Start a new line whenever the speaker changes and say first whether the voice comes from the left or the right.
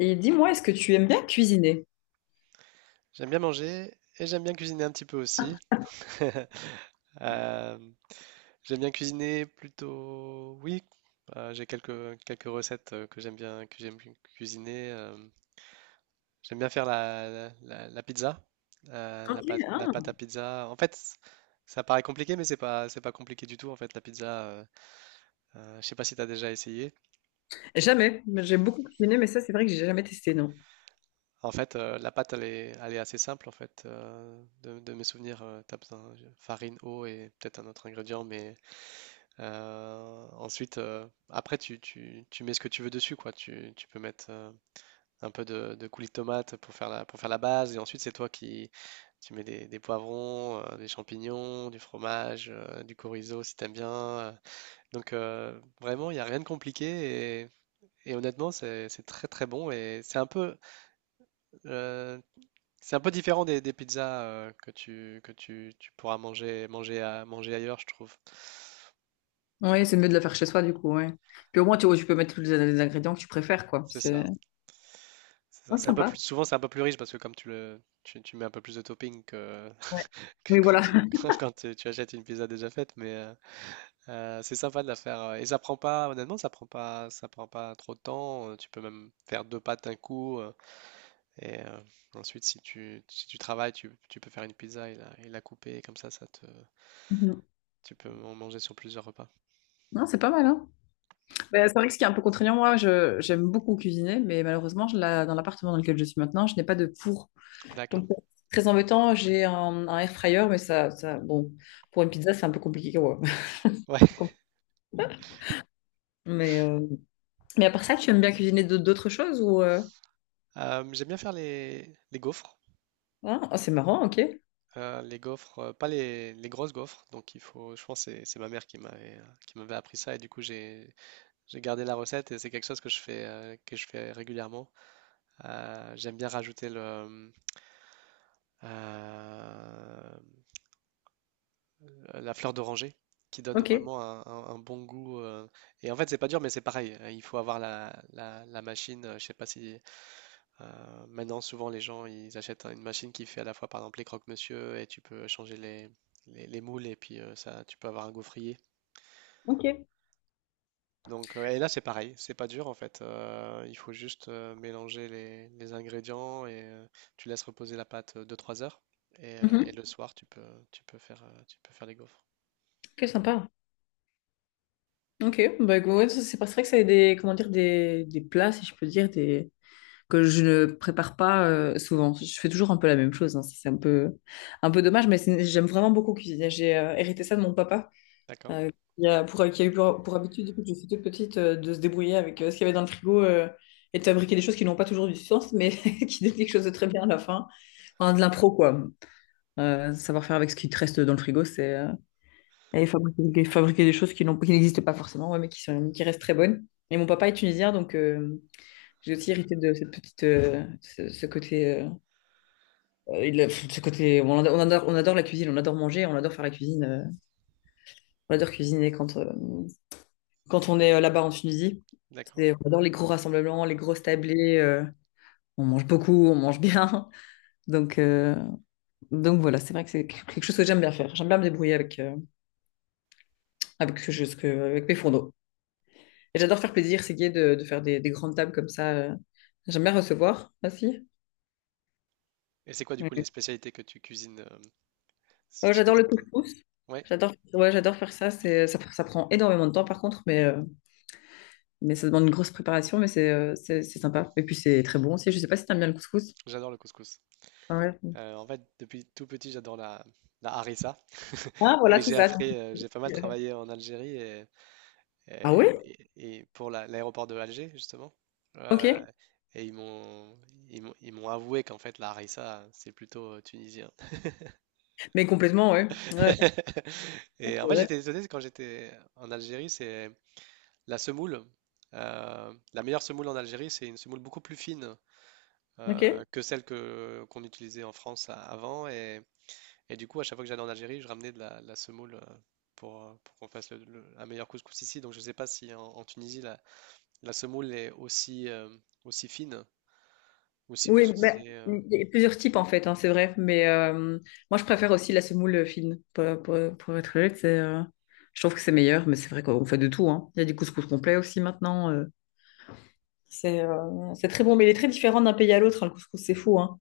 left: Et dis-moi, est-ce que tu aimes bien cuisiner?
right: J'aime bien manger et j'aime bien cuisiner un petit peu aussi. Euh, J'aime bien cuisiner plutôt, oui. J'ai quelques recettes que j'aime cuisiner. J'aime bien faire la pizza, la
left: Ok,
right: pâte, la
left: ah.
right: pâte à pizza. En fait, ça paraît compliqué, mais c'est pas compliqué du tout. En fait, la pizza, je sais pas si tu as déjà essayé.
left: Jamais. J'ai beaucoup cuisiné, mais ça, c'est vrai que j'ai jamais testé, non.
right: En fait, la pâte, elle est assez simple. En fait, de mes souvenirs, tu as besoin de farine, eau et peut-être un autre ingrédient, mais... Ensuite, après, tu mets ce que tu veux dessus, quoi. Tu peux mettre un peu de coulis de tomate pour faire pour faire la base. Et ensuite, c'est toi qui tu mets des poivrons, des champignons, du fromage, du chorizo si t'aimes bien. Donc, vraiment, il n'y a rien de compliqué. Et honnêtement, c'est très très bon. Et euh, c'est un peu différent des pizzas tu pourras manger ailleurs, je trouve.
left: Oui, c'est mieux de le faire chez soi, du coup, ouais. Puis au moins, tu peux mettre les ingrédients que tu préfères, quoi.
right: C'est
left: C'est
right: ça. C'est ça,
left: ouais,
right: c'est un peu plus,
left: sympa.
right: souvent c'est un peu plus riche parce que comme tu mets un peu plus de topping que,
left: Ouais.
right: que
left: Oui,
right: quand
left: voilà.
right: tu, quand tu achètes une pizza déjà faite, mais c'est sympa de la faire. Et ça prend pas, honnêtement, ça prend pas trop de temps. Tu peux même faire deux pâtes d'un coup. Et ensuite, si tu travailles, tu peux faire une pizza et et la couper. Et comme ça,
left: Mhm.
right: tu peux en manger sur plusieurs repas.
left: Non, c'est pas mal, hein. Mais c'est vrai que ce qui est un peu contraignant, moi, j'aime beaucoup cuisiner, mais malheureusement, dans l'appartement dans lequel je suis maintenant, je n'ai pas de four.
right: D'accord.
left: Donc, c'est très embêtant, j'ai un air fryer, mais bon, pour une pizza, c'est un peu compliqué, quoi.
right: Ouais.
left: Compliqué. Mais, euh, mais à part ça, tu aimes bien cuisiner d'autres choses ou...
right: J'aime bien faire les gaufres.
left: Ah, ah, c'est marrant, ok.
right: Les gaufres, pas les grosses gaufres, donc je pense que c'est ma mère qui m'avait appris ça et du coup j'ai gardé la recette et c'est quelque chose que je fais régulièrement. J'aime bien rajouter le euh, la fleur d'oranger qui donne
left: Ok.
right: vraiment un bon goût et en fait c'est pas dur mais c'est pareil, il faut avoir la machine, je sais pas si... Maintenant, souvent, les gens, ils achètent une machine qui fait à la fois, par exemple, les croque-monsieur et tu peux changer les moules et puis ça, tu peux avoir un gaufrier.
left: Ok.
right: Donc, et là, c'est pareil, c'est pas dur en fait. Il faut juste mélanger les ingrédients et tu laisses reposer la pâte deux-trois heures. Et
left: Mhm.
right: le soir, tu peux faire les gaufres.
left: Ok, sympa. Ok, ouais, ça, c'est pas vrai que ça a des, comment dire, des plats, si je peux dire, des, que je ne prépare pas souvent. Je fais toujours un peu la même chose, hein. Ça, c'est un peu dommage, mais j'aime vraiment beaucoup cuisiner. J'ai hérité ça de mon papa,
right: D'accord,
left: euh, qui a eu pour habitude, depuis que je suis toute petite, de se débrouiller avec ce qu'il y avait dans le frigo et de fabriquer des choses qui n'ont pas toujours du sens, mais qui donnent quelque chose de très bien à la fin. Enfin, de l'impro, quoi. Savoir faire avec ce qui te reste dans le frigo, c'est... et fabriquer, fabriquer des choses qui n'existaient pas forcément, ouais, mais qui sont, qui restent très bonnes. Et mon papa est tunisien, donc j'ai aussi hérité de cette petite, ce côté, ce côté, on adore, on adore, on adore la cuisine, on adore manger, on adore faire la cuisine, on adore cuisiner quand, quand on est là-bas en Tunisie.
right: d'accord.
left: On adore les gros rassemblements, les grosses tablées. On mange beaucoup, on mange bien. Donc, euh, donc voilà, c'est vrai que c'est quelque chose que j'aime bien faire. J'aime bien me débrouiller avec, avec, avec mes fourneaux. Et j'adore faire plaisir, c'est gai de faire des grandes tables comme ça. J'aime bien recevoir aussi.
right: Et c'est quoi du coup
left: Ouais.
right: les spécialités que tu cuisines si
left: Oh,
right: tu
left: j'adore
right: devais...
left: le couscous.
right: Ouais,
left: J'adore, ouais, j'adore faire ça. Ça prend énormément de temps par contre, mais ça demande une grosse préparation, mais c'est sympa. Et puis c'est très bon aussi. Je sais pas si t'aimes bien le couscous.
right: j'adore le couscous.
left: Ah ouais.
right: En fait, depuis tout petit, j'adore la harissa.
left: Ah voilà,
right: Et
left: c'est ça. Donc,
right: j'ai pas mal
left: euh.
right: travaillé en Algérie et,
left: Ah oui.
right: et- et- et pour l'aéroport de Alger, justement. Euh,
left: Ok.
right: et ils m'ont avoué qu'en fait, la harissa, c'est plutôt tunisien.
left: Mais complètement, ouais. Ouais, ouais,
right: Et en
left: c'est
right: fait,
left: vrai.
right: j'étais étonné quand j'étais en Algérie, c'est la semoule. La meilleure semoule en Algérie, c'est une semoule beaucoup plus fine
left: Ok.
right: que celle que qu'on utilisait en France avant. Et du coup, à chaque fois que j'allais en Algérie, je ramenais de la semoule pour qu'on fasse un meilleur couscous ici. Donc, je ne sais pas si en Tunisie, la semoule est aussi, aussi fine ou si vous
left: Oui, ben,
right: utilisez.
left: il y a plusieurs types en fait, hein, c'est vrai. Mais moi, je préfère aussi la semoule fine. Pour être honnête, c'est, je trouve que c'est meilleur, mais c'est vrai qu'on fait de tout. Hein. Il y a du couscous complet aussi maintenant. Euh. C'est très bon, mais il est très différent d'un pays à l'autre. Hein, le couscous, c'est fou. Hein.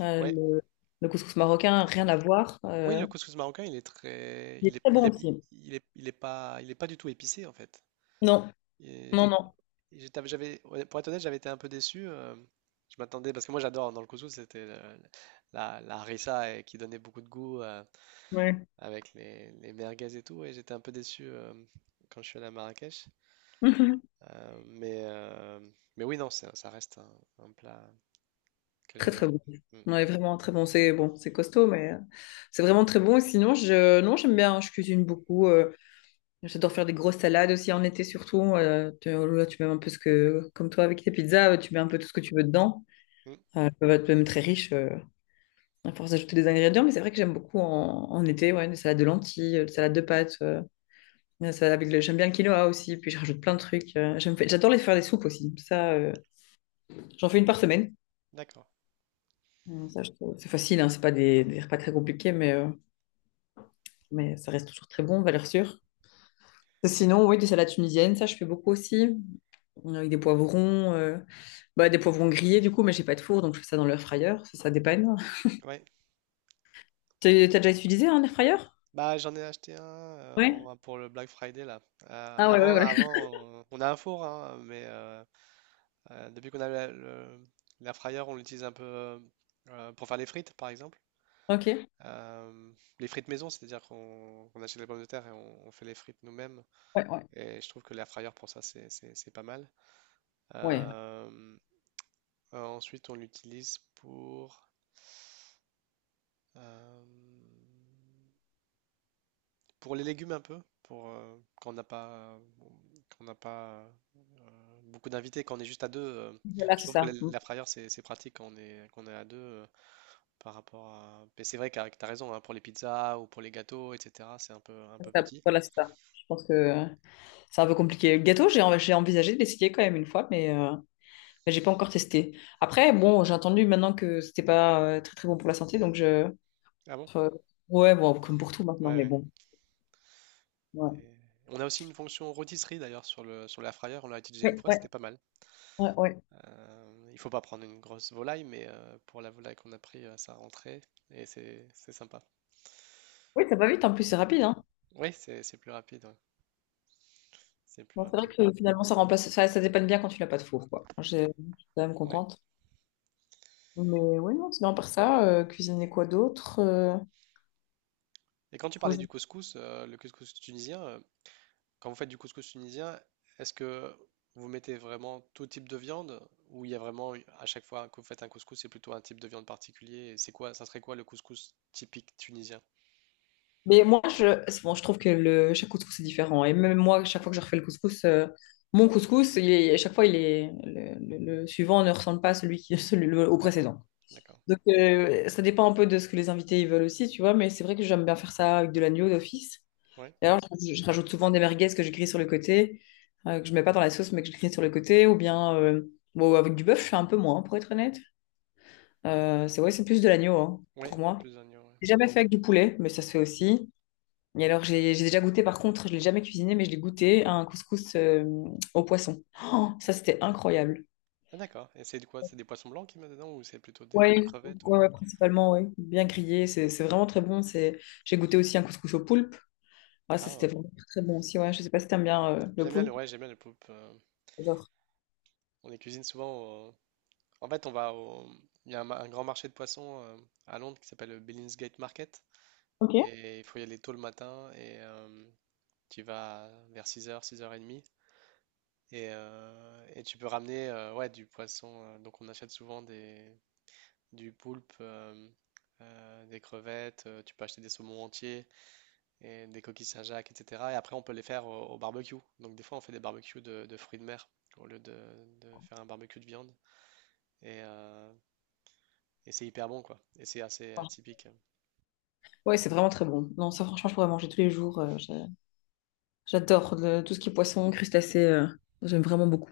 left: Euh,
right: Ouais.
left: le, le couscous marocain, rien à voir.
right: Oui,
left: Euh.
right: le couscous marocain,
left: Il est très bon aussi.
right: il est pas du tout épicé en fait.
left: Non,
right: Et je-
left: non, non.
right: J'avais, ouais, pour être honnête, j'avais été un peu déçu. Je m'attendais parce que moi, j'adore dans le couscous, c'était la harissa et qui donnait beaucoup de goût.
left: Ouais.
right: Avec les merguez et tout, et j'étais un peu déçu quand je suis allé à Marrakech.
left: Mhm.
right: Euh, mais, euh, mais oui, non, ça reste un plat que
left: Très
right: j'adore.
left: très bon.
right: Mm.
left: Ouais, vraiment très bon. C'est bon, c'est costaud, mais c'est vraiment très bon. Et sinon, je, non, j'aime bien. Je cuisine beaucoup. Euh, j'adore faire des grosses salades aussi en été surtout. Tu, là, tu mets un peu ce que, comme toi avec tes pizzas, tu mets un peu tout ce que tu veux dedans.
right: Mm.
left: Elles peuvent être même très riches à force d'ajouter des ingrédients, mais c'est vrai que j'aime beaucoup en été, ouais, des salades de lentilles, des salades de pâtes, des salades avec le, j'aime bien le quinoa aussi, puis je rajoute plein de trucs. Euh, j'adore les faire des soupes aussi. Ça, j'en fais une par semaine.
right: D'accord.
left: C'est facile, hein, c'est pas des, des repas très compliqués, mais ça reste toujours très bon, valeur sûre. Sinon, oui, des salades tunisiennes, ça je fais beaucoup aussi. Avec des poivrons, bah, des poivrons grillés du coup, mais j'ai pas de four, donc je fais ça dans l'air fryer, ça dépanne.
right: Ouais.
left: T'as déjà utilisé un air fryer?
right: Bah, j'en ai acheté un
left: Ouais.
right: pour le Black Friday là. Euh,
left: Ah ouais, ouais,
right: avant,
left: ouais.
right: avant, on a un four, hein, mais depuis qu'on a l'air fryer, on l'utilise un peu pour faire les frites, par exemple.
left: Ok.
right: Euh, les frites maison, c'est-à-dire qu'on achète les pommes de terre et on fait les frites nous-mêmes.
left: Ouais, ouais.
right: Et je trouve que l'air fryer pour ça, c'est pas mal.
left: Ouais.
right: Euh, Ensuite, on l'utilise euh, pour les légumes un peu, quand on n'a pas beaucoup d'invités, quand on est juste à deux.
left: Voilà,
right: Je
left: c'est
right: trouve que
left: ça.
right: la
left: Mm.
right: l'air fryer, c'est pratique quand on est à deux par rapport à. Mais c'est vrai que tu as raison, hein, pour les pizzas ou pour les gâteaux, etc., c'est un peu petit.
left: Voilà, c'est ça. Je pense que c'est un peu compliqué. Le gâteau, j'ai envisagé de l'essayer quand même une fois, mais j'ai pas encore testé. Après, bon, j'ai entendu maintenant que c'était pas très très bon pour la santé, donc je.
right: Ah bon?
left: Euh, ouais, bon, comme pour tout maintenant,
right: Ouais,
left: mais
right: ouais.
left: bon. Ouais,
right: Et on a aussi une fonction rôtisserie d'ailleurs sur sur l'air fryer, on l'a utilisé une
left: ouais,
right: fois,
left: ouais,
right: c'était pas mal.
left: ouais. Ouais.
right: Il faut pas prendre une grosse volaille, mais pour la volaille qu'on a pris, ça rentrait et c'est sympa.
left: Oui, ça va vite, en plus, c'est rapide, hein.
right: Oui, c'est plus rapide. Ouais. C'est plus
left: Bon, c'est vrai
right: rapide.
left: que finalement, ça remplace, ça dépanne bien quand tu n'as pas de four, quoi. Je suis quand même
right: Ouais.
left: contente. Mais ouais, non, sinon, par ça, cuisiner quoi d'autre? Euh,
right: Et quand tu
left: faut
right: parlais
left: que je-
right: du couscous, le couscous tunisien, quand vous faites du couscous tunisien, est-ce que vous mettez vraiment tout type de viande ou il y a vraiment à chaque fois que vous faites un couscous, c'est plutôt un type de viande particulier? Et ça serait quoi le couscous typique tunisien?
left: Mais moi, je, c'est bon, je trouve que le, chaque couscous est différent. Et même moi, chaque fois que je refais le couscous, mon couscous, à chaque fois, il est, le suivant ne ressemble pas à celui qui, celui, au
right: D'accord,
left: précédent.
right: d'accord.
left: Donc, ça dépend un peu de ce que les invités ils veulent aussi, tu vois. Mais c'est vrai que j'aime bien faire ça avec de l'agneau d'office.
right: Ouais,
left: D'ailleurs, je rajoute souvent des merguez que je grille sur le côté, que je mets pas dans la sauce, mais que je grille sur le côté, ou bien bon, avec du bœuf, je fais un peu moins, pour être honnête. C'est vrai, c'est plus de l'agneau, hein, pour
right: ouais,
left: moi.
right: plus d'oignons. Ouais.
left: J'ai jamais fait avec du poulet, mais ça se fait aussi. Et alors, j'ai déjà goûté, par contre, je l'ai jamais cuisiné, mais je l'ai goûté à un couscous au poisson. Oh, ça, c'était incroyable.
right: Ah, d'accord. Et c'est de quoi? C'est des poissons blancs qui mettent dedans ou c'est plutôt des
left: Ouais,
right: crevettes
left: ouais, ouais, principalement, ouais. Bien grillé, c'est vraiment très bon. C'est... J'ai goûté aussi un couscous au poulpe. Ah, ça,
right: Ah,
left: c'était
right: oh.
left: vraiment très, très bon aussi, ouais. Je sais pas si t'aimes bien le poulpe.
right: Ouais, j'aime bien les poulpes.
left: J'adore.
right: On les cuisine souvent. En fait, on va au... Il y a un grand marché de poissons à Londres qui s'appelle le Billingsgate Market.
left: Ok.
right: Et il faut y aller tôt le matin et tu y vas vers six heures 30 et demie. Et tu peux ramener ouais, du poisson. Donc on achète souvent du poulpe, des crevettes, tu peux acheter des saumons entiers, et des coquilles Saint-Jacques, etc. Et après on peut les faire au barbecue. Donc des fois on fait des barbecues de fruits de mer au lieu de faire un barbecue de viande. Et, euh, et c'est hyper bon, quoi. Et c'est assez atypique.
left: Ouais, c'est vraiment très bon. Non, ça, franchement, je pourrais manger tous les jours. Euh, j'adore tout ce qui est poisson, crustacés. Euh, j'aime vraiment beaucoup.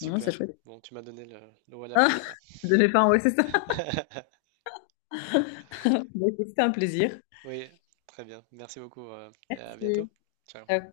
left: Ouais, c'est chouette.
right: Bon, tu m'as donné l'eau à la
left: Ah,
right: bouche, là.
left: je devais pas, ouais, c'est ça. Bah, écoute, c'était un plaisir.
right: Oui, très bien. Merci beaucoup. Et à bientôt.
left: Merci.
right: Ciao.
left: Ciao.